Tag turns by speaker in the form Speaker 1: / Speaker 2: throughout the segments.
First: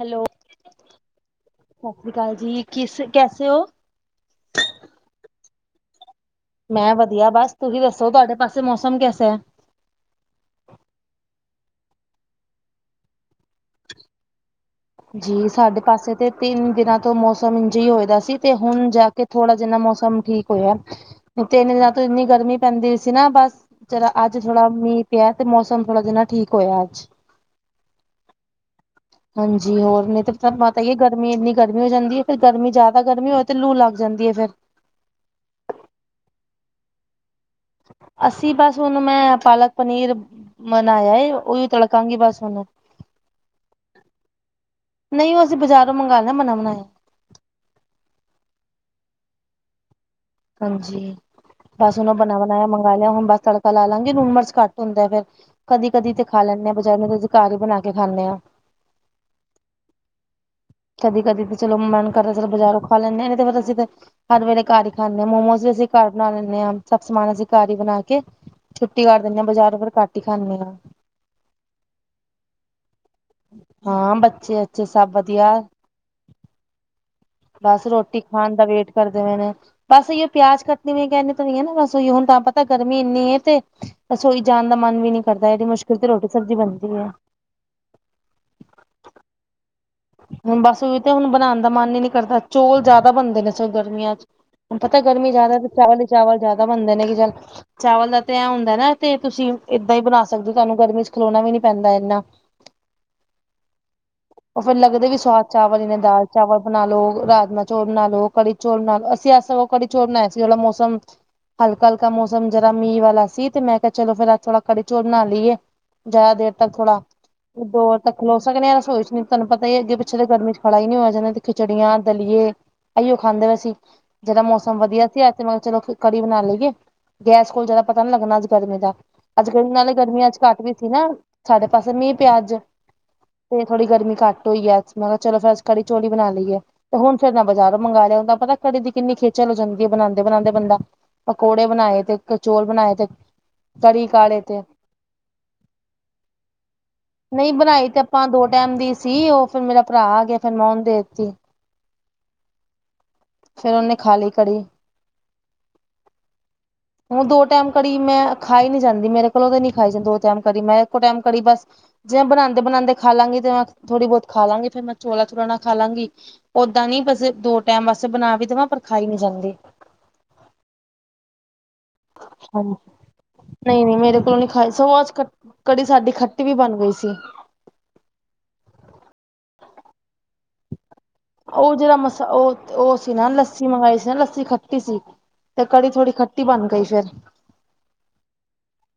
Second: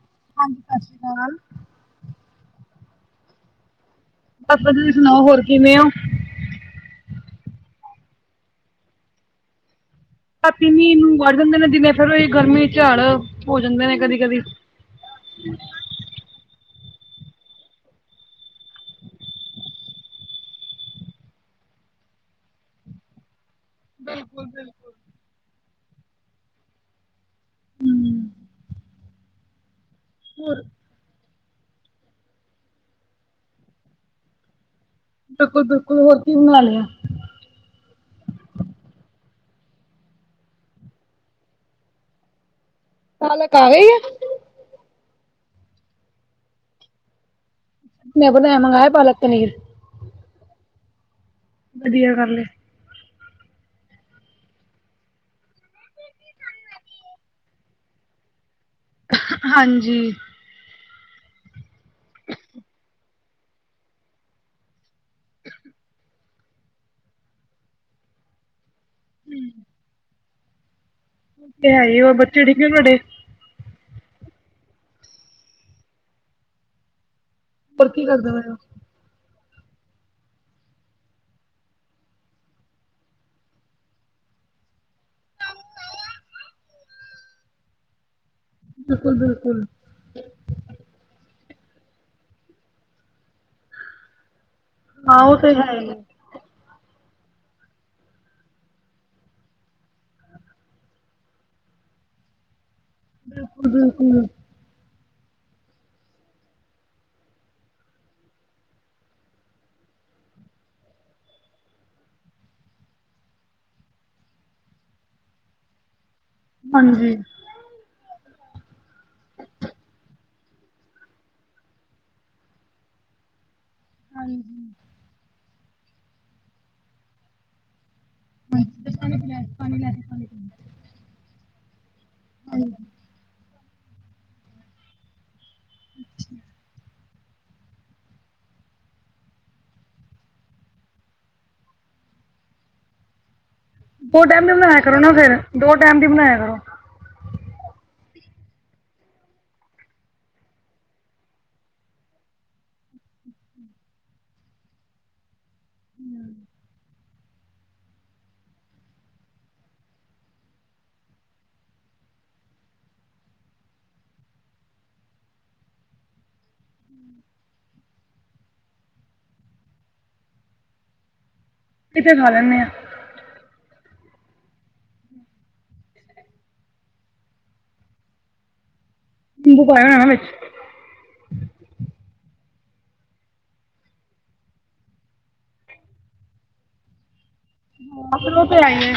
Speaker 1: Hello.
Speaker 2: ਹਾਂਜੀ ਸਤਿ ਸ਼੍ਰੀ ਅਕਾਲ।
Speaker 1: ਸਤਿ ਸ੍ਰੀ ਅਕਾਲ ਜੀ, ਕਿਸ ਕੈਸੇ ਹੋ।
Speaker 2: ਆਪਾ ਦੀ ਸੁਣਾਓ ਹੋਰ ਕਿਵੇਂ ਔ।
Speaker 1: ਮੈਂ ਵਧੀਆਂ ਬਸ, ਤੁਹੀਂ ਦੱਸੋ ਤੁਹਾਡੇ ਪਾਸੇ ਮੌਸਮ ਕੈਸਾ ਹੈ।
Speaker 2: ਰਾਤੀ ਮੀਂਹ ਨੂੰ ਵੱਰ ਜਾਂਦੇ ਨੇ, ਦਿਨੇ ਫੇਰ ਓਹੀ ਗਰਮੀ ਝੜ ਹੋ ਜਾਂਦੇ ਨੇ ਕਦੀ-ਕਦੀ।
Speaker 1: ਜੀ ਸਾਡੇ ਪਾਸੇ ਤੇ ਤਿੰਨ ਦਿਨਾਂ ਤੋਂ ਮੌਸਮ ਇੰਜ ਹੀ ਹੋਏ ਦਾ ਸੀ, ਤੇ ਹੁਣ ਜਾਕੇ ਥੋੜਾ ਜਿਨਾ ਮੌਸਮ ਠੀਕ ਹੋਇਆ। ਓ ਤਿੰਨ ਦਿਨਾਂ ਤੋਂ ਏਨੀ ਗਰਮੀ ਪੈਂਦੀ ਪਈ ਸੀ ਨਾ ਬਸ ਜ਼ਰਾ ਅੱਜ ਥੋੜਾ ਮੀਂਹ ਪਿਆ, ਤੇ ਮੌਸਮ ਥੋੜਾ ਜਿੰਨਾਂ ਠੀਕ ਹੋਇਆ ਅੱਜ। ਜੀ ਹੋਰ, ਨਹੀਂ ਤਾਂ ਤੁਹਾਨੂੰ ਪਤਾ ਏ ਗਰਮੀ ਏਨੀ ਗਰਮੀ ਹੋ ਜਾਂਦੀ ਹੈ, ਫਿਰ ਗਰਮੀ ਜਿਆਦਾ ਗਰਮੀ ਹੋਵੇ ਤੇ ਲੂ ਲੱਗ ਜਾਂਦੀ ਐ ਫਿਰ
Speaker 2: ਬਿਲਕੁਲ- ਬਿਲਕੁਲ ਹੋਰ ਕੀ ਬਣਾ ਲਿਆਂ।
Speaker 1: ਅਸੀਂ, ਬਸ ਹੁਣ ਮੈਂ ਪਾਲਕ ਪਨੀਰ ਬਣਾਇਆ ਏ, ਉਹੀਓ ਤੱੜਕਾਗੀ ਬਸ ਹੁਣ
Speaker 2: ਪਾਲਕ ਆ ਗਈ ਐ
Speaker 1: ਨਹੀਂ, ਉਹ ਅਸੀਂ ਬਜ਼ਾਰੋਂ ਮੰਗਾਨੇ ਆ, ਬਨਾ-ਬਨਾਇਆ।
Speaker 2: ਮੈਂ ਬਨਾਇਆ, ਮੰਗਾਇਆ ਪਾਲਕ ਪਨੀਰ।
Speaker 1: ਹਾਂਜੀ, ਬਸ
Speaker 2: ਵਧੀਆ
Speaker 1: ਉਹਨੂੰ
Speaker 2: ਕਰ ਲਿਆ
Speaker 1: ਬਨਾ-ਬਣਾਇਆ ਮੰਗਾਲਿਆ, ਹੁਣ ਬਸ ਤੜਕ ਤੜਕਾ ਲਾ ਲਾਂਗੇ, ਲੂਣ, ਮਿਰਚ ਘੱਟ ਹੁੰਦਾ ਏ ਫੇਰ, ਕਦੀ-ਕਦੀ ਤੇ ਖਾ ਲੈਂਨੇ ਆ ਬਜ਼ਾਰ ਦੀ, ਨੀ ਤਾ ਅਸੀ ਘਰ ਈ ਬਣਾਕੇ ਖਾਂਨੇ ਆ।
Speaker 2: ਹਾਂਜੀ।
Speaker 1: ਕਦੀ-ਕਦੀ ਤੇ ਚਲੋ ਮਨ ਕਰਦਾ ਚਲੋ ਬਾਜ਼ਾਰੋਂ ਖਾ ਲੈਨੇ ਆ, ਨੀ ਤੇ ਫਿਰ ਅਸੀਂ ਤੇ ਹਰ ਵੇਲੇ ਘਰ ਹੀ ਖਾਂਨੇ ਆ, ਮੋਮੋਸ ਵੀ ਅਸੀ ਘਰ ਬਣਾ ਲੈਂਨੇ ਆ, ਸਭ ਸਮਾਨ ਅਸੀਂ ਘਰ ਹੀ ਬਣਾਕੇ ਛੁੱਟੀ ਕਰ ਦਿੰਨੇ ਆ, ਬਜ਼ਾਰੋ ਫਿਰ ਘੱਟ ਹੀ ਖਾਂਨੇ ਆ।
Speaker 2: ਤੇ ਹੈਹੀ ਓ, ਹੋਰ ਬੱਚੇ ਠੀਕ ਆ ਥੁਹਾਡੇ?
Speaker 1: ਹਾਂ, ਬੱਚੇ-ਅੱਚੇ ਸਭ ਵਧੀਆ। ਬਸ,
Speaker 2: ਹੋਰ ਕੀ
Speaker 1: ਰੋਟੀ
Speaker 2: ਕਰਦੇ ਪਏ
Speaker 1: ਖਾਣ
Speaker 2: ਹੋ
Speaker 1: ਦਾ‌ ਵੇਟ ਕਰਦੇ ਪਏ ਨੇ, ਬਸ ਏਈਓ ਪਿਆਜ ਕੱਟਣੇ ਵੀ ਕਹਿੰਦੇ ਤਾਂ ਨ ਹੈ ਨਾ, ਬਸ ਹੁਣ ਤਾਂ ਪਤਾ ਗਰਮੀ ਇੰਨੀ ਏ, ਤੇ ਰਸੋਈ'ਚ ਜਾਣ ਦਾ ਮਨ ਵੀ ਨੀ ਕਰਦਾ, ਏਡੀ ਮੁਸ਼ਕਿਲ ਤੇ ਰੋਟੀ ਸਬਜ਼ੀ ਬਣਦੀ ਏ।
Speaker 2: ਬਿਲਕੁਲ-ਬਿਲਕੁਲ।
Speaker 1: ਹੁਣ ਬਸ ਉਈ ਤੇ, ਹੁਣ ਬਣਾਣ ਦਾ ਮਨ ਈ ਨੀ ਕਰਦਾ, ਚੌਲ ਜ਼ਿਆਦਾ ਬਨਦੇ ਨੇ ਸਗੋ ਗਰਮੀਆਂ'ਚ। ਹੁਣ ਪਤਾ,
Speaker 2: ਹਾਂ
Speaker 1: ਗਰਮੀ
Speaker 2: ਉਹ ਤੇ
Speaker 1: ਜ਼ਿਆਦਾ
Speaker 2: ਹੈ
Speaker 1: ਚਾਵਲ ਹੀ ਚਾਵਲ ਜਿਆਦਾ ਬਣਦੇ ਨੇ, ਕਿ ਚੱਲ ਚਾਵਲ ਦਾ ਤੇ ਐ ਹੁੰਦਾ ਨਾ, ਤੇ ਤੁਸੀਂ ਏਦਾਂ ਹੀ ਬਣਾ ਸਕਦੇ ਹੋ, ਤੁਹਾਨੂੰ ਗਰਮੀ'ਚ ਖਲੋਣਾ ਵੀ ਨੀ ਪੈਂਦਾ ਇੰਨਾ।
Speaker 2: ਬਿਲਕੁਲ-ਬਿਲਕੁਲ।
Speaker 1: ਓ ਫੇਰ ਲੱਗਦੇ ਵੀ ਸੁਵਾਦ ਚਾਵਲ ਈ ਨੇ, ਦਾਲ-ਚਾਵਲ ਬਣਾਲੋ, ਰਾਜਮਾਂ-ਚੋਲ ਬਣਾਲੋ, ਕੜੀ ਚੋਲ ਨਾਲ, ਅਸੀਂ ਅੱਜ ਸਗੋ ਕੜੀ ਚੋਲ ਬਨਾਏ ਸੀ, ਓ ਲਾ ਮੌਸਮ ਹਲਕਾ-ਹਲਕਾ ਮੌਸਮ ਜ਼ਰਾ ਮੀਂਹ ਵਾਲਾ ਸੀ, ਤੇ ਮੈਂ ਕਿਹਾ ਚਲੋ ਫਿਰ, ਅੱਜ ਥੋੜਾ ਕੜੀ ਚੋਲ ਬਣਾ ਲੀਏ। ਜ਼ਿਆਦਾ ਦੇਰ ਤੱਕ ਥੋੜਾ,
Speaker 2: ਹਾਂਜੀ
Speaker 1: ਓਪਰੋ ਹੋਰ ਤਕ ਖਲੋ ਸਕਦੇ ਆਂ, ਰਸੋਈ'ਚ ਨਹੀਂ। ਤੁਹਾਨੂੰ ਪਤਾ ਈਏ, ਅੱਗੇ ਪਿੱਛੇ ਦੇ ਗਰਮੀ'ਚ ਖੜਾ ਹੀ ਨਹੀਂ ਹੋਈਆ ਜਾਂਦਾ, ਤੇ ਖਿਚੜੀਆਂ, ਦਲੀਏ ਐਈਓ ਖਾਂਦੇ ਪੇ ਸੀ। ਜਿਹੜਾ ਮੌਸਮ ਵਧੀਆ ਸੀ, ਅੱਜ ਤੇ ਮੈ ਚਲੋ ਕੜੀ ਬਣਾ ਲਈਏ, ਗੈਸ ਕੋਲ ਜਿਹੜਾ ਪਤਾ ਨੀ ਲੱਗਣਾ ਅੱਜ ਗਰਮੀ ਦਾ, ਅੱਜ ਗਰਮੀ ਨਾਲੇ ਗਰਮੀਆਂ ਅੱਜ ਘੱਟ ਵੀ ਸੀ ਨਾ, ਸਾਡੇ ਪਾਸੇ ਮੀਂਹ ਪਿਆ ਅੱਜ, ਤੇ ਥੋੜੀ ਗਰਮੀ ਘੱਟ ਹੋਈ ਐ, ਮੈਂ ਕਿਹਾ ਚਲੋ ਫਿਰ ਅੱਜ ਕੜੀ-ਚੋਲ ਈ ਬਣਾ ਲੀਏ, ਤੇ ਹੁਣ ਫਿਰ ਨਾ ਬਜ਼ਾਰੋਂ ਮੰਗਾਲੈ ਓਦਾ, ਪਤਾ ਕੜੀ ਦੀ ਕਿੰਨੀ ਖੇਚਲ ਹੋ ਜਾਂਦੀ ਏ, ਬਣਾਂਦੇ-ਬਣਾਂਦੇ ਬੰਦਾ ਪਕੌੜੇ ਬਣਾਏ ਤੇ, ਇਕ ਚੋਲ ਬਣਾਏ ਤੇ ਕੜੀ
Speaker 2: ਦੋ
Speaker 1: ਕਾੜੇ
Speaker 2: ਟੈਮ ਦੀ
Speaker 1: ਤੇ
Speaker 2: ਬਣਾਇਆ ਕਰੋ ਨਾ ਫੇਰ, ਦੋ ਟੈਮ ਦੀ ਬਣਾਇਆ ਕਰੋ।
Speaker 1: ਨਹੀਂ ਬਣਾਈ ਤੇ ਆਪਾਂ ਦੋ ਟਾਈਮ ਦੀ ਸੀ, ਉਹ ਫਿਰ ਮੇਰਾ ਭਰਾ ਆਗਿਆ, ਫਿਰ ਮੈਂ ਉਹਨ ਦੇ ਤੀ। ਫਿਰ, ਉਹਨੇ ਖਾਲੀ ਕੜੀ।
Speaker 2: [inaudible]
Speaker 1: ਹੁਣ ਦੋ ਟਾਈਮ ਕੜੀ, ਮੈਂ ਖਾਈ ਨੀ ਜਾਂਦੀ ਮੇਰੇ ਕੋਲੋਂ ਤਾਂ ਨੀ ਖਾਈ ਜਾਂਦੀ ਦੋ ਟੈਮ ਕੜੀ ਮੈਂ ਇੱਕੋ ਟੈਮ ਬਸ ਜਿਵੇਂ ਬਣਾਂਦੇ-ਬਣਾਂਦੇ ਖਾਲਾਂਗੀ, ਤੇ ਮੈਂ ਥੋੜ੍ਹੀ-ਬਹੁਤ ਖਾਲਾਂਗੀ, ਫਿਰ ਮੈਂ ਚੌਲਾ-ਚੁਲਾਂ ਨਾਲ ਖਾਲਾਂਗੀ। ਓਦਾਂ ਨੀ ਬਸ, ਦੋ ਟੈਮ ਵਾਸਤੇ ਬਣਾ ਵੀ ਦਵਾਂ, ਪਰ ਖਾਈ ਨੀ ਜਾਂਦੀ।
Speaker 2: ਕਿਤੇ ਖਾ ਲੈਂਨੇ ਆ।
Speaker 1: ਨਹੀਂ-ਨਹੀਂ, ਮੇਰੇ ਕੋਲੋਂ ਨੀ ਖਾਈ, ਸ ਅਜ ਕੜੀ ਸਾਡੀ ਖੱਟੀ ਵੀ ਬਣ ਗਈ ਸੀ।
Speaker 2: ਨਿੰਬੂ ਪਾਇਆ ਹੋਣਾ ਵਿੱਚ?
Speaker 1: ਉਹ ਜਿਹੜਾ ਮਸ, ਉਹ, ਉਹ ਸੀ ਨਾ ਲੱਸੀ ਮੰਗਾਈ ਸੀ ਨਾ, ਲੱਸੀ ਖੱਟੀ ਸੀ। ਤੇ, ਕੜੀ ਥੋੜ੍ਹੀ ਖੱਟੀ ਬਣ ਗਈ ਫਿਰ।
Speaker 2: ਹਾ ਫਿਰ ਓਹ ਤੇ ਹੈਈ ਏ,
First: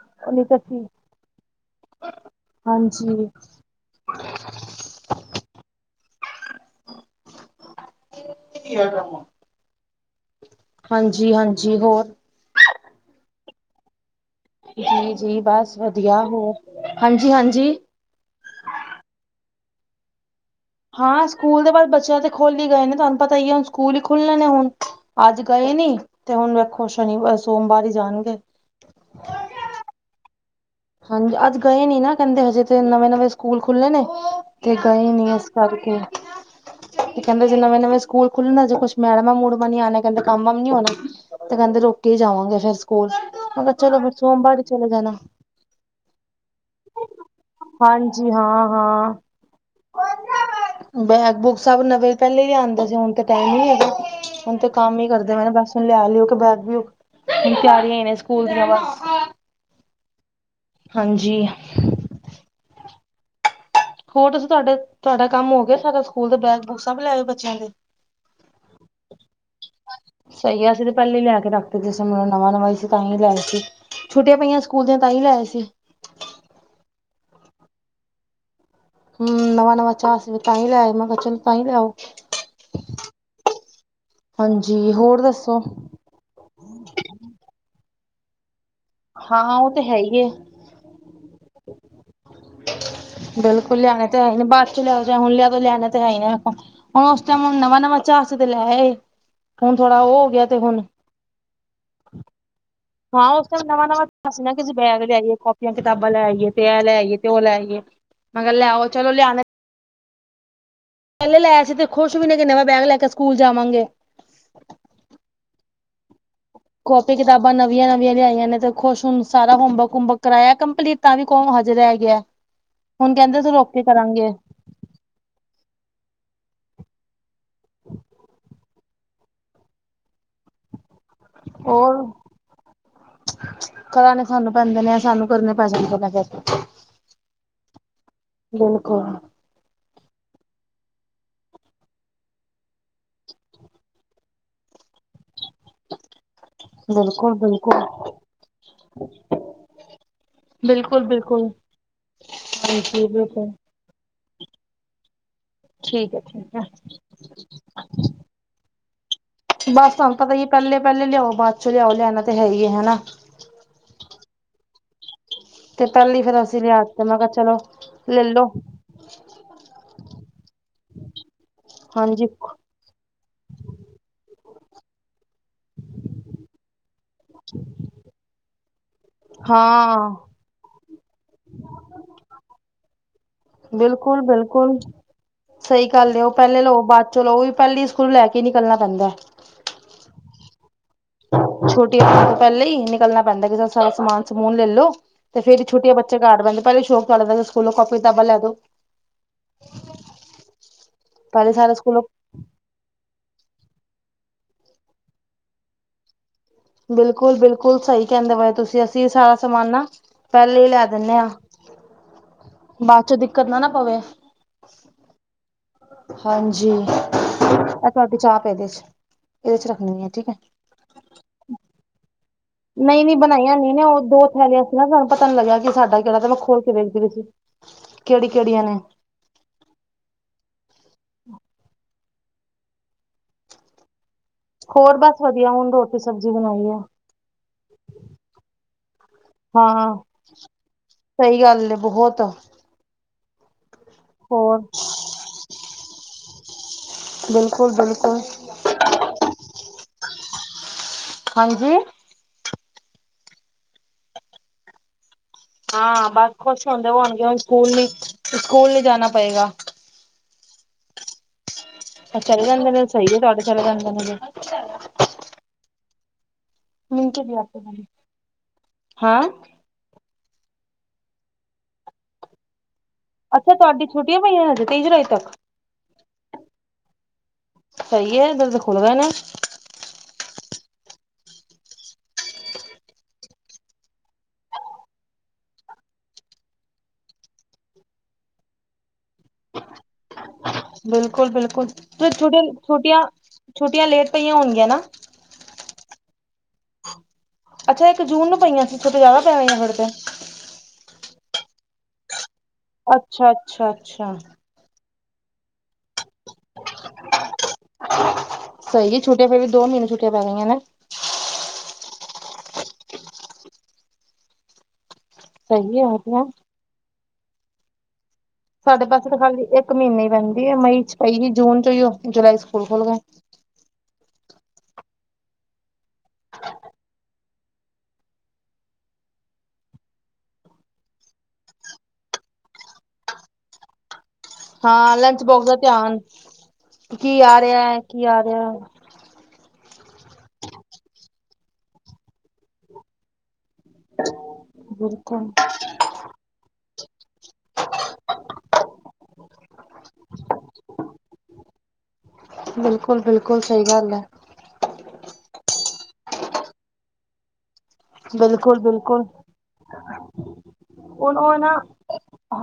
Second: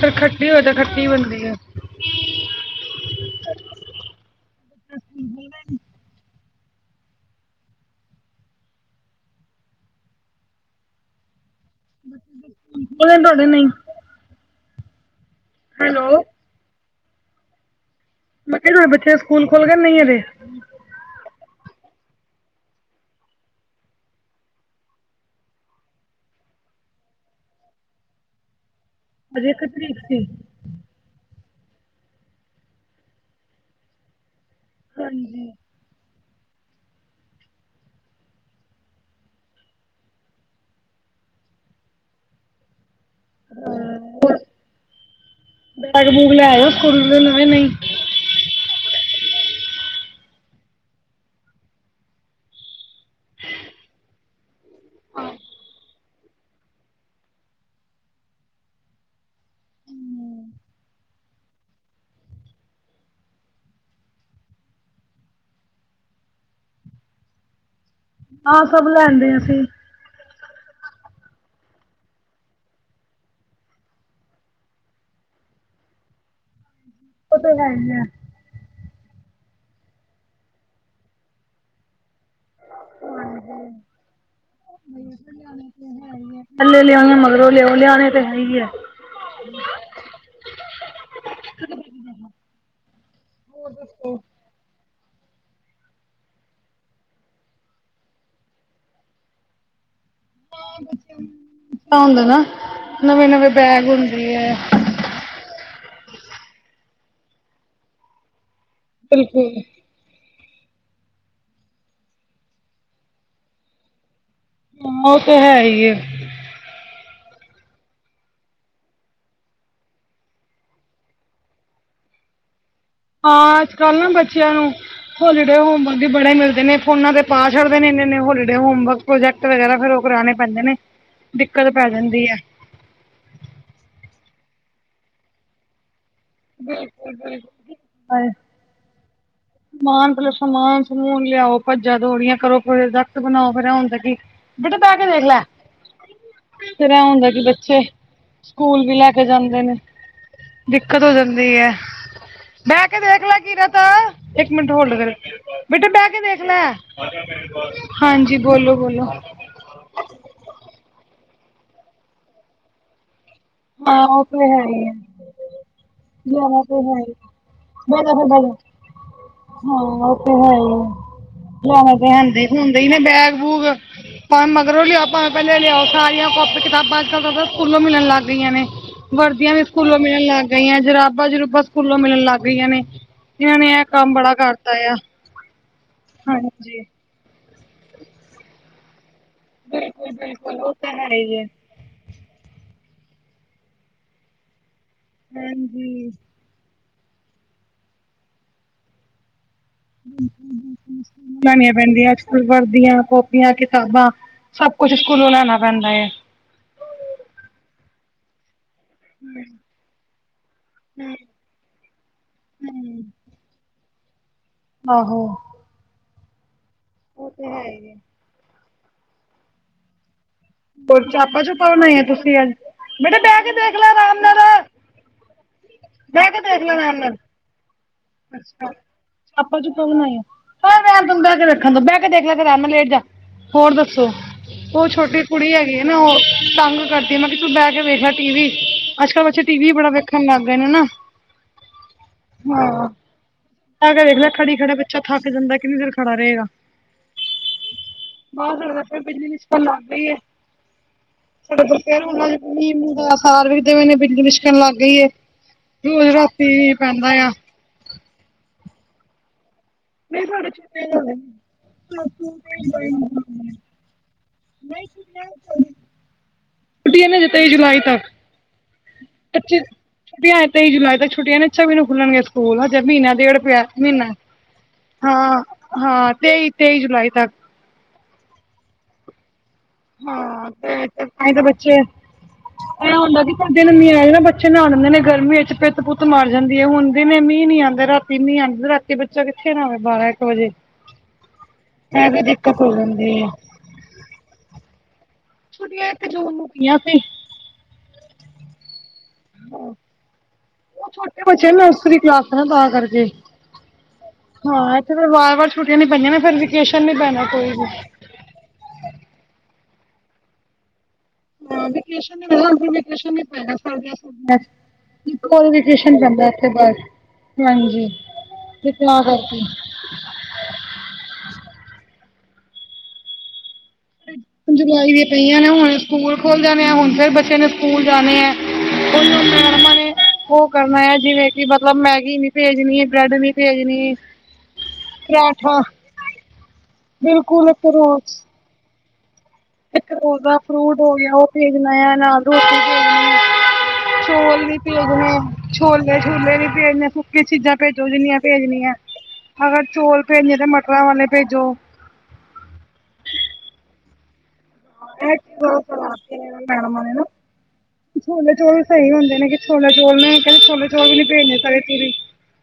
Speaker 2: ਫਿਰ
Speaker 1: ਨਹੀਂ
Speaker 2: ਖੱਟੀ
Speaker 1: ਤਾਂ
Speaker 2: ਹੋਏ ਤੇ
Speaker 1: ਸੀ
Speaker 2: ਖੱਟੀ ਬਣਦੀ ਐ।
Speaker 1: ਹਾਂਜੀ। ਕੀ ਆ [unintelligible] ਹਾਂਜੀ ਹਾਂਜੀ, ਹੋਰ?
Speaker 2: ਓ ਦਿਨ ਤੁਹਾਡੇ ਨਹੀਂ।
Speaker 1: ਜੀ ਜੀ ਬਸ ਵਧੀਆ,
Speaker 2: ਹੈਲੋ
Speaker 1: ਹੋਰ? ਹਾਂਜੀ ਹਾਂਜੀ।
Speaker 2: ਮੈਂ ਕਿਆ ਤੁਹਾਡੇ ਬੱਚਿਆਂ ਦੇ ਸਕੂਲ ਖੁੱਲ ਗਏ ਕਿ ਨਹੀਂ ਅਜੇ?
Speaker 1: ਹਾਂ, ਸਕੂਲ ਤੇ ਪਰ ਬੱਚਿਆਂ ਦੇ ਖੁੱਲ ਹੀ ਗਏ ਨੇ, ਤੁਹਾਨੂੰ ਪਤਾ ਹੀ ਐ ਹੁਣ ਸਕੂਲ ਹੀ ਖੁੱਲਣੇ ਨੇ ਹੁਣ। ਅੱਜ ਗਏ ਨੀ ਤੇ ਹੁਣ ਵੇਖੋ ਸ਼ਨੀਵਾਰ ਸੋਮਵਾਰ ਹੀ ਜਾਣਗੇ।
Speaker 2: ਅੱਜ ਇੱਕ ਤਰੀਕ ਸੀ।
Speaker 1: ਹਾਂਜੀ, ਅੱਜ ਗਏ ਨੀ ਨਾ ਕਹਿੰਦੇ ਹਜੇ ਤੇ ਨਵੇਂ-ਨਵੇਂ ਸਕੂਲ ਖੁੱਲ੍ਹੇ ਨੇ। ਤੇ ਗਏ ਨੀ ਇਸ
Speaker 2: ਹਾਂਜੀ
Speaker 1: ਕਰਕੇ। ਤੇ ਕਹਿੰਦੇ ਅਜੇ ਨਵੇਂ-ਨਵੇਂ ਸਕੂਲ ਖੁੱਲੇ ਨੇ, ਅਜੇ ਕੁਛ ਮੈਡਮਾਂ-ਮੂਡਮਾਂ ਨੀ ਆਣਾ, ਕਹਿੰਦੇ ਕੰਮ ਵੰਮ ਨੀ ਆਣਾ। ਤੇ ਕਹਿੰਦੇ ਰੁੱਕ ਕੇ ਹੀ ਜਾਵਾਂਗੇ ਫੇਰ ਸਕੂਲ, ਮੈਂ ਕਿਹਾ ਚਲੋ ਫੇਰ ਸੋਮਵਾਰ ਹੀ ਚਲੇ ਜਾਣਾ।
Speaker 2: ਬੈਗ ਬੂਗ ਲੈ ਆਏ ਓ ਸਕੂਲ ਦੇ ਨਵੇਂ ਨਹੀਂ?
Speaker 1: ਜੀ, ਹਾਂ ਹਾਂ। ਬੈਗ ਬੂਗ ਸਭ ਨਵੇਂ ਪਹਿਲੇ ਹੀ ਲਿਆਂਦੇ ਸੀ ਹੁਣ। ਤੇ ਟਾਈਮ ਨੀ ਹੈਗਾ, ਹੁਣ ਤੇ ਕੰਮ ਈ ਕਰਦੇ ਪਏ ਨੇ ਬਸ ਹੁਣ ਲਿਆ ਲੂ ਕੇ ਬੈਗ ਬੂਗ। ਹੁਣ ਤਿਆਰੀਆਂ ਹੀ ਨੇ ਸਕੂਲ ਦੀਆਂ ਬਸ। ਹਾਂਜੀ। ਹੋਰ ਤੁਸੀਂ ਤੁਹਾਡੇ ਤੁਹਾਡਾ ਕੰਮ ਹੋ ਗਿਆ ਸਾਰਾ ਸਕੂਲ ਦਾ, ਬੈਗ ਬੂਗ ਸਭ ਲੈ ਆਏ ਬੱਚਿਆਂ ਦੇ?
Speaker 2: ਹਾਂ, ਸਭ ਲੈਣ ਦੇ ਅਸੀਂ।
Speaker 1: ਸਹੀ ਆ, ਅਸੀਂ ਤੇ ਪਹਿਲੇ ਹੀ ਲਿਆ ਕੇ ਰੱਖਤੇ ਸੀ, ਜਿਸ ਟੈਮ ਨਵਾਂ ਨਵਾਂ ਸੀ ਤਾਂ ਹੀ ਲੈ ਆਏ ਸੀ। ਛੁੱਟੀਆਂ ਪਈਆਂ ਸਕੂਲ ਦੀਆਂ ਤਾਂ ਹੀ ਲੈ ਆਏ ਸੀ।
Speaker 2: ਉਹ ਤਾਂ ਹੈ ਹੀ ਐ।
Speaker 1: ਹੂੰ, ਨਵਾਂ-ਨਵਾਂ ਚਾਅ ਸੀ ਤਾਂਹੀ ਲੈ ਆਏ, ਮੈਂ ਕਿਹਾ ਚਲ ਤਾਂ ਹੀ ਲੈ ਆਓ। ਹਾਂਜੀ, ਹੋਰ ਦੱਸੋ?
Speaker 2: ਪਹਿਲੇ ਲਿਆਓ ਜਾਂ ਮਗਰੋਂ ਲਿਆਓ, ਲਿਆਉਣੇ ਤੇ ਹੈ ਹੀ ਐ।
Speaker 1: ਹਾਂ ਉਹ ਤੇ ਹੈ ਹੀ ਏ। ਬਿਲਕੁਲ ਲਿਆਣੇ ਤੇ ਹੈ ਹੀ ਨੇ, ਬਾਅਦ ਚ ਲਿਆਉ ਜਾਂ ਹੁਣ ਲਿਆ ਦੋ ਲੈਣੇ ਤੇ ਹੈ ਹੀ ਨੇ ਆਪਾਂ। ਹੁਣ ਉਸ ਟਾਈਮ ਹੁਣ ਨਵਾਂ-ਨਵਾਂ ਚਾਅ ਸੀ ਤੇ ਲੈ ਆਏ, ਹੁਣ ਥੋੜਾ ਉਹ ਹੋ ਗਿਆ ਤੇ ਹੁਣ
Speaker 2: [inaudible] ਹੁੰਦਾ ਨਾ।
Speaker 1: ਹਾਂ,
Speaker 2: ਨਵੇਂ
Speaker 1: ਉਸ
Speaker 2: ਨਵੇਂ
Speaker 1: ਟਾਈਮ
Speaker 2: ਬੈਗ
Speaker 1: ਨਵਾਂ-ਨਵਾਂ ਚਾਅ
Speaker 2: ਹੁੰਦੇ
Speaker 1: ਸੀ ਨਾ
Speaker 2: ਹੈ
Speaker 1: ਕਿ ਬੈਗ ਲਿਆਈਏ, ਕੋ ਕਾਪੀਆਂ, ਕਿਤਾਬਾਂ ਲੈ ਆਈਏ ਤੇ ਐ ਲੈ ਆਈਏ ਤੇ ਓ ਲੈ ਆਈਏ, ਮੈਂ ਆਖਿਆ ਲੈ ਆਉ।
Speaker 2: ਬਿਲਕੁਲ।
Speaker 1: ਪਹਿਲੇ ਲਿਆ ਸੀ ਤੇ ਖੁਸ਼ ਵੀ ਨੇ ਕਿ ਨਵਾਂ ਬੈਗ ਲੈ ਕੇ ਸਕੂਲ ਜਾਵਾਂਗੇ।
Speaker 2: ਹਾਂ, ਓ ਤੇ ਹੈ ਹੀ ਏ।
Speaker 1: ਕੋਪੀ, ਕਿਤਾਬਾਂ ਨਵੀਆਂ-ਨਵੀਆਂ ਲਿਆਈਆਂ ਨੇ ਤੇ ਖੁਸ਼, ਹੁਣ ਸਾਰਾ ਹੋਮਵਰਕ ਹੂਮਵਰਕ ਕਰਾਇਆ ਕੰਪਲੀਟ। ਤਾਂ ਵੀ ਕਵੋਂ ਹਜੇ ਰਹਿ ਗਿਆ। ਹੁਣ ਕਹਿੰਦੇ ਅਸੀਂ
Speaker 2: ਹਾਂ,
Speaker 1: ਰੁਕ
Speaker 2: ਅੱਜ
Speaker 1: ਕੇ
Speaker 2: ਕੱਲ ਨਾ
Speaker 1: ਕਰਾਂਗੇ
Speaker 2: ਬੱਚਿਆਂ ਨੂੰ ਹੋਲੀਡੇ ਹੋਮਵਰਕ ਵੀ ਬੜੇ ਮਿਲਦੇ ਨੇ, ਫ਼ੋਨਾਂ ਤੇ ਪਾ ਛਡਦੇ ਨੇ ਏਨੇ ਏਨੇ ਹੋਲੀਡੇ ਹੋਮਵਰਕ। ਪ੍ਰੋਜੈਕਟ ਵਗੈਰਾ ਫੇਰ ਉਹ ਕਰਾਣੇ ਪੈਂਦੇ ਨੇ, ਦਿੱਕਤ ਪੈ
Speaker 1: ਹੋਰ
Speaker 2: ਜਾਂਦੀ ਐ।
Speaker 1: ਕਰਾਣੇ ਸਾਨੂੰ ਪੈਂਦੇ ਨੇ, ਸਾਨੂੰ ਕਰਨੇ ਪੈ ਜਾਂਦੇ ਨੇ ਫਿਰ।
Speaker 2: ਬਿਲਕੁਲ ਬਿਲਕੁਲ।
Speaker 1: ਬਿਲਕੁਲ।
Speaker 2: ਸਮਾਨ ਮਤਲਬ ਸਮਾਨ ਸਮੂਨ ਲਿਆਓ, ਭੱਜਾਂ ਦੌੜੀਆਂ ਕਰੋ, ਪ੍ਰੋਜੈਕਟ ਬਣਾਓ ਫੇਰ [inaudible] [unintelligible]
Speaker 1: [unintelligible]
Speaker 2: ਫਿਰ ਐ ਹੁੰਦਾ ਕਿ ਬੱਚੇ
Speaker 1: ਬਿਲਕੁਲ-ਬਿਲਕੁਲ,
Speaker 2: ਸਕੂਲ ਵੀ ਲੈ ਕੇ ਜਾਂਦੇ ਨੇ। ਦਿੱਕਤ ਹੋ
Speaker 1: ਬਿਲਕੁਲ-ਬਿਲਕੁਲ
Speaker 2: ਜਾਂਦੀ ਐ ਬੈ ਕੇ
Speaker 1: ਹਾਂਜੀ
Speaker 2: ਦੇਖ ਲੈ
Speaker 1: ਬਿਲਕੁਲ
Speaker 2: ਕੀ ਕਰ ਇੱਕ ਮਿੰਟ ਹੋਲਡ
Speaker 1: ਠੀਕ ਹੈ
Speaker 2: ਕਰੇ
Speaker 1: ਠੀਕ
Speaker 2: ਓ
Speaker 1: ਹੈ
Speaker 2: ਹਾਂਜੀ ਬੋਲੋ-ਬੋਲੋ।
Speaker 1: ਬਸ ਤੁਆਨੂੰ ਤਾਂ ਪਤਾ ਈ ਐ ਪੈਲੇ-ਪੈਲੇ ਲਿਆਓ ਬਾਅਦ ਚੋਂ ਲਿਆਓ ਲਿਆਣਾ ਤਾਂ ਹੈ ਏ ਹੈਨਾ
Speaker 2: ਹਾਂ ਓ ਤੇ ਹੈ ਈ ਐ।
Speaker 1: ਤੇ ਪਹਿਲੀ ਫੇਰ ਅਸੀਂ
Speaker 2: ਗਿਆਰਾਂ ਸੌ
Speaker 1: ਲਿਆ
Speaker 2: ਦਾ,
Speaker 1: ਤੇ ਮੈਂ ਕਿਹਾ ਚਲੋ
Speaker 2: ਗਿਆਰਾਂ ਸੌ ਦਾ
Speaker 1: ਲੈਲੋ
Speaker 2: ਈ ਐ। ਹਾਂ ਓ ਤੇ ਹੈ ਈ
Speaker 1: ਹਾਂਜੀ
Speaker 2: [unintelligible] ਨੇ ਬੈਗ ਬੂਗ ਭਾਵੇ ਮਗਰੋਂ ਲਿਆਓ ਭਾਵੇਂ ਪੈਲੇ ਲਿਆਓ ਸਾਰੀਆਂ ਕਾਪੀ ਕਿਤਾਬਾਂ ਜਦੋਂ ਤੋਂ ਸਕੂਲੋਂ ਮਿਲਣ ਲੱਗ ਗਈਆਂ ਨੇ ਵਰਦੀਆਂ ਵੀ ਸਕੂਲੋਂ ਮਿਲਣ
Speaker 1: ਹਾਂ
Speaker 2: ਲੱ ਗਈਆਂ ਨੇ, ਜਰਾਬਾਂ ਸਕੂਲੋਂ ਮਿਲਣ ਲੱਗ ਗਈਆਂ ਨੇ। ਇਹਨਾਂ ਨੇ ਇਹ ਕੰਮ ਬੜਾ ਕਰਤਾ
Speaker 1: ਬਿਲਕੁਲ
Speaker 2: ਆ
Speaker 1: ਸਈ ਗੱਲ ਐ ਓ ਪੈਲੇ
Speaker 2: ਹਾਂਜੀ
Speaker 1: ਲੋਕ ਬਾਦ ਚਲੋ ਓ ਵੀ ਪੈਲੀ ਸਕੂਲ ਲੈ ਕੇ ਈ ਨਿਕਲਣਾ ਪੈਂਦਾ।
Speaker 2: ਬਿਲਕੁਲ ਬਿਲਕੁਲ ਓ ਤਾਂ ਹੈ ਈ ਐ।
Speaker 1: ਛੂਟੀਆਂ ਹੋਣ ਤੋਂ ਪੈਲਾਂ ਈ ਨਿਕਲਣਾ ਪੈਂਦਾ ਕਿ ਚਲੋ ਸਮਾਨ-ਸਮੂਨ ਲੈ ਲੋ। ਤੇ ਫੇਰ ਛੂਟੀਆਂ ਬੱਚੇ ਕਾਢ ਲੈਂਦੇ ਪੈਲੇ [unintelligible] ਚੱਲਦਾ ਸਕੂਲੋਂ ਕਾਪੀ ਕਿਤਾਬਾਂ ਲੈ ਦੋ। ਪਹਿਲੇ
Speaker 2: ਬਣਾਣੀਆਂ
Speaker 1: ਸਾਰੇ ਸਕੂਲੋਂ
Speaker 2: ਪੈਂਦੀਆਂ ਅੱ ਫੇ ਵਰਦੀਆਂ ਕੋਪੀਆਂ-ਕਿਤਾਬਾਂ ਸਬ ਕੁਛ ਸਕੂਲੋਂ ਲੈਣਾ ਪੈਂਦਾ ਏਐ।
Speaker 1: ਬਿਲਕੁਲ-ਬਿਲਕੁਲ ਸਈ ਕੈਂਦੇ ਪਏ ਓ ਤੁਸੀਂ ਅਸੀਂ ਸਾਰਾ ਸਮਾਨ ਨਾ ਪੈਲੇ ਈ ਲੈ ਦਿੰਦੇ ਆਂ। ਬਾਦ ਚ ਦਿੱਕਤ ਨਾ ਨਾ ਪਵੇ।
Speaker 2: ਆਹੋ।
Speaker 1: ਹਾਂਜੀ ਏਹ ਤੁਆਡੀ ਚਾਹ ਪ ਏਦੇ ਚ ਏਦੇ ਚ ਰੱਖਣੀ ਐ ਠੀਕ ਐ।
Speaker 2: ਹੋਰ ਚਾਪਾਂ-ਚੂਪਾ ਬਣਾਈ ਆ ਤੁਸੀਂ ਅੱਜ?
Speaker 1: ਨਈਂ-ਨਈਂ
Speaker 2: ਬੇਟਾ ਬਹਿ ਕੇ
Speaker 1: ਬਣਾਈਆਂ ਨੀ
Speaker 2: ਦੇਖ
Speaker 1: ਨਾ
Speaker 2: ਲੈ
Speaker 1: ਓ
Speaker 2: ਆਰਾਮ
Speaker 1: ਦੋ
Speaker 2: ਨਾਲ
Speaker 1: ਥੈਲੀਆਂ ਸੀ ਨਾ ਸਾਨੂੰ ਪਤਾ ਨੀ ਲੱਗਿਆ ਕਿ ਸਾਡਾ ਕੇੜਾ ਤੇ
Speaker 2: ਬਹਿ
Speaker 1: ਮੈਂ ਖੋਲ
Speaker 2: ਦੇਖ
Speaker 1: ਕੇ
Speaker 2: ਲੈ ਆਰਾਮ
Speaker 1: ਦੇਖਦੀ ਪਈ
Speaker 2: ਨਾਲ
Speaker 1: ਸੀ। ਕਿਹੜੀ ਕਿਹੜੀਆਂ
Speaker 2: ਅੱਛਾ।
Speaker 1: ਨੇ
Speaker 2: ਆਪਾ [unintelligible] ਬੈ ਕੇ ਦੇਖਣ ਦੋ ਬੈ ਕੇ ਦੇਖ ਲੈ ਆਰਾਮ ਨਾ ਲੇਟ ਜਾ। ਹੋਰ ਦੱਸੋ? ਓ
Speaker 1: ਹੋਰ ਬਸ
Speaker 2: ਛੋਟੀ
Speaker 1: ਵਧੀਆ
Speaker 2: ਕੁੜੀ
Speaker 1: ਹੁਣ
Speaker 2: ਹੈਗੀ ਆ ਨਾ
Speaker 1: ਰੋਟੀ
Speaker 2: ਓ
Speaker 1: ਸਬਜ਼ੀ ਬਣਾਈ ਹੈ
Speaker 2: ਤੰਗ ਕਰਦੀ ਐ ਮੈਂ ਕਿਆ ਤੂੰ ਬੈ ਕੇ ਵੇਖ ਲੈ ਟੀ ਵੀ। ਅੱਜ-ਕਲ ਬੱਚੇ ਟੀ ਵੀ ਬੜਾ
Speaker 1: ਹਾਂ
Speaker 2: ਵੇਖਣ ਲੱਗ ਗਏ ਨੇ ਨਾ,
Speaker 1: ਸਹੀ ਗੱਲ ਹੈ ਬਹੁਤ
Speaker 2: ਹਾਂ। ਕੇ ਦੇਖ ਲਿਆ ਖੜੀ
Speaker 1: ਹੋਰ
Speaker 2: ਖੜਾ ਬੱਚਾ ਥੱਕ ਕੇ ਜਾਂਦਾ ਕਿ ਕਿੰਨੀ ਦੇਰ ਫਿਰ ਖੜਾ ਰਏਗਾ।
Speaker 1: ਬਿਲਕੁਲ-ਬਿਲਕੁਲ।
Speaker 2: ਫੇਰ ਬਿਜਲੀ ਲਿਸ਼ਕਨ ਲੱਗ ਪਈ ਐ ਸਾਡੇ
Speaker 1: ਹਾਂਜੀ
Speaker 2: ਤੋਂ ਫੇਰ ਹੁਨ। [unintelligible] ਬਿੱਜਲੀ ਬਿਸ਼ਕਣ ਲੱਗ ਪਈ ਏ।
Speaker 1: ਹਾਂ ਬਸ ਖੁਸ਼ ਹੁੰਦੇ ਹੋਣ ਗੇ
Speaker 2: ਆ
Speaker 1: ਹੁਣ ਸਕੂਲ ਨੀ ਸਕੂਲ ਨੀ ਜਾਣਾ ਪਏਗਾ।
Speaker 2: ਨਈਂ ਸਾਡੇ ਚਿੱਟੇ ਨੀ ਹੋਣੇ।
Speaker 1: ਅ ਚਲੇ ਜਾਂਦੇ ਨੇ ਸਈ ਐ ਤੁਆਡੇ ਚਲੇ ਜਾਂਦੇ ਨੇ ਜੇ।
Speaker 2: ਛੁੱਟੀ ਏ ਨਾ ਜੀ ਤੇਈ ਜੁਲਾਈ
Speaker 1: ਜੇ।
Speaker 2: ਤੱਕ।
Speaker 1: ਹਾਂ।
Speaker 2: ਪੱਚੀ ਛੁੱਟੀਆਂ ਨੇ ਤੇਈ ਜੁਲਾਈ ਤੱਕ ਛੁਟੀਆਂ ਨੇ ਛੱਬੀ ਵੀ ਨੂੰ ਖੁੱਲਣ ਗੇ ਸਕੂਲ ਹਜੇ ਮੀਨਾ ਡੇਢ
Speaker 1: ਅੱਛਾ
Speaker 2: ਪਿਆ
Speaker 1: ਤੁਹਾਡੀ
Speaker 2: ਮੀਨਾ
Speaker 1: ਛੁੱਟੀਆਂ ਪਈਆਂ ਹਜੇ ਤੇਈ ਜੁਲਾਈ ਤੱਕ
Speaker 2: ਐ ਹਾਂ ਤੇਈ-ਤੇਈ ਜੁਲਾਈ ਤੱਕ।
Speaker 1: ਸਈ ਐ ਦੁੱਦ ਖੁਰਦਾ ਨੀ।
Speaker 2: ਹਾਂ ਤੇ ਤਾਂ ਹੀ ਤੇ ਬੱਚੇ ਇਉ ਹੁੰਦਾ ਵੀ ਕਿ ਸਾਡੇ ਦਿਨ ਨੀ ਆਏ ਨਾ ਬੱਚੇ ਨਾ ਲੈਂਦੇ ਨੇ ਗਰਮੀਆਂ ਚ ਪਿਤ-ਪੁੱਤ ਮਰ ਜਾਂਦੀ ਐ ਹੁਣ ਤੇ ਮੀਂਹ ਨੀ ਆਂ ਰਾਤੀ ਮੀਂਹ ਆਂਦਾ ਰਾਤੀ ਬੱਚਾ ਕਿੱਥੇ ਨਾ ਵੇ ਬਾਰਾਂ ਇੱਕ ਵਜੇ।
Speaker 1: ਬਿਲਕੁਲ-ਬਿਲਕੁਲ,
Speaker 2: ਇਹ
Speaker 1: ਫਿਰ
Speaker 2: ਵੀ
Speaker 1: ਥੋਡੀਆਂ
Speaker 2: ਦਿੱਕਤ ਹੋ ਜਾਂਦੀ ਹੈ
Speaker 1: ਛੁਟੀਆਂ-ਛੁੱਟੀਆਂ ਲੇਟ ਪਈਆਂ ਹੋਣਗੀਆਂ ਨਾ।
Speaker 2: ਛੁੱਟੀਆਂ ਇੱਕ ਜੂਨ ਨੂੰ ਪੀਆਂ ਤੇ,
Speaker 1: ਅੱਛਾ ਇੱਕ ਜੂਨ ਨੂੰ ਪਈਆਂ ਸੀ ਛੁਟੀਆ ਜਿਆਦਾ ਪੈ ਗਈਆਂ ਫੇਰ ਤੇ।
Speaker 2: ਛੋਟੇ ਬੱਚੇ ਨੇ ਨਰਸਰੀ ਕਲਾਸ ਨਾ ਤਾਂ ਕਰਕੇ
Speaker 1: ਅੱਛਾ- ਅੱਛਾ, ਅੱਛਾ।
Speaker 2: ਹਾਂ ਇੱਥੇ ਫੇਰ ਵਾਰ- ਵਾਰ ਛੁੱਟੀਆਂ ਨੀ ਪਈਆਂ ਨੇ ਫੇਰ ਵਕੇਸ਼ਨ ਨੀ ਪੈਣਾ ਕੋਈ ਵੀ।
Speaker 1: ਸਹੀ ਜੇ ਛੁੱਟੀਆਂ ਫੇਰ ਵੀ ਦੋ ਮਹੀਨੇ ਛੁੱਟੀਆਂ ਪੈ ਜਾਣੀਆਂ ਨਾ।
Speaker 2: ਹਾਂ ਵਿਕੇਸ਼ਨ [unintelligible] ਪਹਿਲਾਂ ਵਕੇਸ਼ਨ ਪਹਿਲਾਂ ਨਾ ਪ ਕੀ ਪਤਾ
Speaker 1: ਸਹੀ ਹੈ
Speaker 2: ਵਕੇਸ਼ਨ
Speaker 1: ਵਧੀਆ
Speaker 2: ਪੈਂਦਾ ਇਥੇ ਬਸ, ਨਹੀਂ ਹਾਂਜੀ। ਤੇ
Speaker 1: ਸਾਡੇ ਪਾਸੇ ਤਾਂ
Speaker 2: ਕਰਕੇ
Speaker 1: ਖਾਲੀ ਇੱਕ ਮਹੀਨੇ ਹੀ ਪੈਂਦੀ ਮਈ ਚ ਪਈ ਜ ਜੂਨ ਚ ਹ ਉ ਜੁਲਾਈ ਚ ਸਕੂਲ ਖੁਲ ਗਏ।
Speaker 2: ਜੁਲਾਈ ਦੀਆਂ ਪਈਆਂ ਨੇ ਹੁਣ ਸਕੂਲ ਖੋਲ ਜਾਣੇ ਆ ਹੁਣ ਫੇਰ ਬੱਚੇ ਨੇ ਸਕੂਲ ਜਾਣੇ ਆ। ਉ ਕਰਨਾ ਹੈ ਜਿਵੇਂ ਕਿ ਮਤਲਬ ਮੈਗੀ ਨੀ ਭੇਜਨੀ ਬ੍ਰੈਡ ਨੀ ਭੇਜਣੀ।
Speaker 1: ਹਾਂ ਲੰਚ ਬੋਕਸ ਦਾ
Speaker 2: ਪਰਾਠਾ
Speaker 1: ਧਿਆਨ ਕੀ ਆ
Speaker 2: ਬਿਲਕੁਲ
Speaker 1: ਰਿਹਾ
Speaker 2: ਇੱਕ
Speaker 1: ਹੈ- ਕੀ
Speaker 2: ਰੋਜ਼
Speaker 1: ਆ ਰਿਹਾ।
Speaker 2: ਇੱਕ ਰੋਜ਼ ਦਾ ਫਰੂਟ ਹੋ ਗਿਆ ਉ ਭੇਜਣਾ ਆ, ਨਾਲ ਰੋਟੀ ਭੇਜਣੀ ਆ। ਚੋਲ ਨੀ ਭੇਜਣੇ,
Speaker 1: ਬਿਲਕੁਲ
Speaker 2: ਛੋਲੇ- ਛੂਲੇ ਨੀ ਭੇਜਣੇ ਸਕ- ਕੀ ਚੀਜ਼ਾਂ ਭੇਜੋ ਜਿੰਨੀਆਂ ਭੇਜਣੀਆਂ ਅਗਰ ਚੋਲ ਭੇਜਣੇ ਤੇ ਮਟਰਾਂ ਵਾਲੇ ਭੇਜੋ।
Speaker 1: ਬਿਲਕੁਲ- ਬਿਲਕੁਲ ਸਹੀ ਗੱਲ ਹੈ।
Speaker 2: ਐ ਜੀਚਾ ਕਰਵਾਤਿਆ ਇਨਾ ਦੀ ਮੈਡਮਾ ਨੇ ਨਾ। ਛੋਲੇ ਚੋਲ
Speaker 1: ਬਿਲਕੁਲ
Speaker 2: ਵੀ ਪਏ
Speaker 1: ਬਿਲਕੁਲ
Speaker 2: ਹੁੰਦੇ ਨੇ ਕਿਸ ਵੇਲੇ, ਚੋਲ ਮੈਂ ਕਹਿੰਦੇ ਛੋਲੇ ਚੋਲ ਵੀ ਨੀ
Speaker 1: ਹੁਣ ਉਹ
Speaker 2: ਭੇਜਨੇ
Speaker 1: ਨਾ
Speaker 2: ਪਏ ਪੂਰੀ।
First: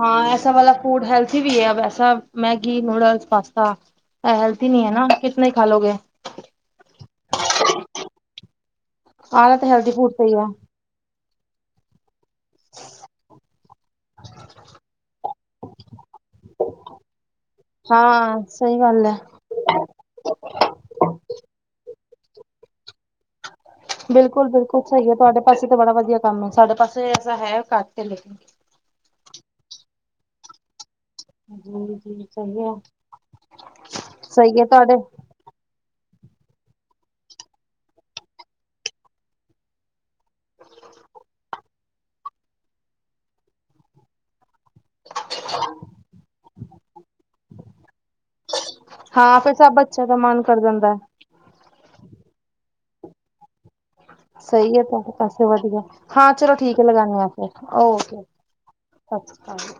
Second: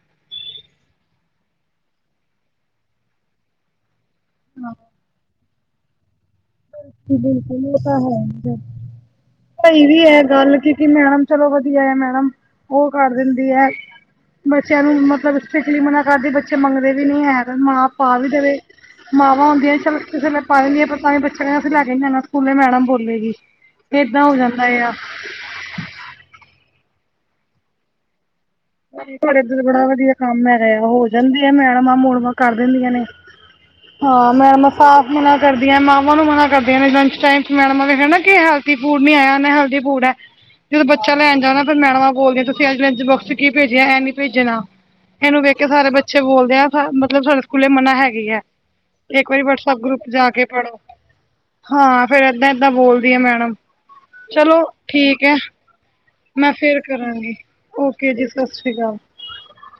Speaker 1: ਹਾਂ ਐਸਾ ਵਾਲਾ ਫੂਡ ਹੈਲਥੀ ਵੀ ਹੈ, ਐਸਾ ਮੈਗੀ, ਨੂਡਲਸ, ਪਾਸਤਾ। ਏ ਹੈਲਥਦੀ ਨਹੀਂ ਹੈ ਨਾ ਕਿਤਨੇ ਖਾ ਲੋੋਗੇ।
Speaker 2: ਬਿਲਕੁਲ ਉਹ ਤਾਂ ਹੈ ਹੀ ਐ,
Speaker 1: ਆਲਾ ਤਾਂ
Speaker 2: ਭਾਈ
Speaker 1: ਹੈਲਦੀ
Speaker 2: ਵੀ
Speaker 1: ਫੂਡ
Speaker 2: ਇਹ
Speaker 1: ਸਹੀ ਹੈ
Speaker 2: ਗੱਲ ਕਿ- ਕਿਵੇਂ ਆਨਾ ਚਲੋ ਵਧੀਆ ਹੈ ਮੈਡਮ ਉ ਕਰ ਦਿੰਦੀ ਹੈ, ਬੱਚਿਆਂ ਨੂੰ ਮਤਲਬ- ਫਿਕਲੀ ਮਨਾ ਕਰਦੇ ਬੱਚੇ ਮੰਗਦੇ ਵੀ ਨੀ ਐ ਮਾਂ ਪਾ ਵੀ
Speaker 1: ਹਾਂ
Speaker 2: ਦੇਵੇ
Speaker 1: ਸਹੀ ਗੱਲ ਹੈ
Speaker 2: ਮਾਵਾਂ ਹੁੰਦੀਆਂ ਚੱਲ ਕਿਸੇ- ਪਾਵੇਂ ਬੱਚਾ ਕਹਿੰ ਅਸੀਂ ਲੈ ਕੇ ਜਾਨਾ ਸਕੂਲੇ ਮੈਡਮ ਬੋਲੇਗੀ। ਏਦਾਂ ਹੋ
Speaker 1: ਬਿਲਕੁਲ-
Speaker 2: ਜਾਂਦਾ
Speaker 1: ਬਿਲਕੁਲ
Speaker 2: ਆ।
Speaker 1: ਸਕੂਲੇ ਤੁਹਾਡੇ ਪਾਸੇ ਤਾਂ ਬੜਾ ਵਧੀਆ ਕੰਮ ਹੈ, ਸਾਡੇ ਪਾਸੇ ਐਸਾ ਹੈ ਕਟ ਐ ਲੇ-
Speaker 2: ਤੁਹਾਡੇ ਇੱਧਰ ਬੜਾ ਵਧੀਆ ਕੰਮ ਹੈਗਾ ਹੋ। ਜਾਂਦੀ ਆ
Speaker 1: ਜੀ
Speaker 2: ਮੈਡਮਾਂ-
Speaker 1: ਜੀ
Speaker 2: ਮੂੜਮਾਂ ਕਰ
Speaker 1: ਸਹੀ ਹੈ।
Speaker 2: ਦਿੰਦੀਆਂ ਨੇ, ਹਾਂ
Speaker 1: ਸਹੀ ਹੈ
Speaker 2: ਮੈਡਮਾਂ
Speaker 1: ਤੁਹਾਡੇ
Speaker 2: ਸਾਫ਼ ਮਨਾ। ਕਰਦੀਆਂ ਮਾਵਾਂ ਨੂੰ ਮਨਾ ਕਰਦੀਆਂ ਨੇ ਲੰਚ ਟਾਈਮ ਚ ਮੈਡਮ ਦੇਖ ਨਾ ਕਿ ਹੈਲਥੀ ਫੂਡ ਨੀ ਆਆ ਨਾ ਹੈਲਥੀ ਫੂਡ ਐ। ਜਦੋਂ ਬੱਚਾ ਲੈਣ ਜਾਓਣਾ ਨਾ ਮੈਡਮਾਂ ਬੋਲਦੇ ਤੁਸੀਂ ਅੱਜ ਲੰਚ ਬੁੱਕਸ ਕੀ ਭੇਜਿਆ ਇਹਂ ਨੀ ਭੇਜਨਾ। ਇਹਨੂੰ ਵੇਖ ਕੇ ਸਾਰੇ ਬੱਚੇ ਬੋਲਦੇ ਆ ਮਤਲਬ ਸਾਡੇ ਸਕੂਲੇ ਮਨਾ ਹੈਗੀ ਹੈ। ਇੱਕ
Speaker 1: ਹਾਂ
Speaker 2: ਵਾਰੀ
Speaker 1: ਫਿਰ ਸਭ
Speaker 2: ਵਟਸਪ ਗਰੁੱਪ
Speaker 1: ਬੱਚਿਆਂ ਦਾ
Speaker 2: ਜਾ
Speaker 1: ਮਨ
Speaker 2: ਕੇ
Speaker 1: ਕਰ
Speaker 2: ਪੜੋ
Speaker 1: ਜਾਂਦਾ ਹੈ।
Speaker 2: ਹਾਂ ਫੇਰ ਏਦਾਂ- ਏਦਾਂ ਬੋਲਦੀ ਆ ਮੈਡਮ। ਚਲੋ
Speaker 1: ਸਹੀ ਹੈ ਤੁਹਾਡੇ
Speaker 2: ਠੀਕ
Speaker 1: ਪਾਸੇ ਵਧੀਆ, ਹਾਂ
Speaker 2: ਮੈਂ
Speaker 1: ਚਲੋ ਠੀਕ
Speaker 2: ਫੇਰ
Speaker 1: ਹੈ ਲਗਾਨੀ ਆ
Speaker 2: ਕਰਾਂਗੀ
Speaker 1: ਫੇਰ। ਓਕੇ
Speaker 2: ਜੀ ਸਤਿ ਸ਼੍ਰੀ ਅਕਾਲ।
Speaker 1: ਸਾਸ ਸ੍ਰੀ ਕਾਲ ਜੀ।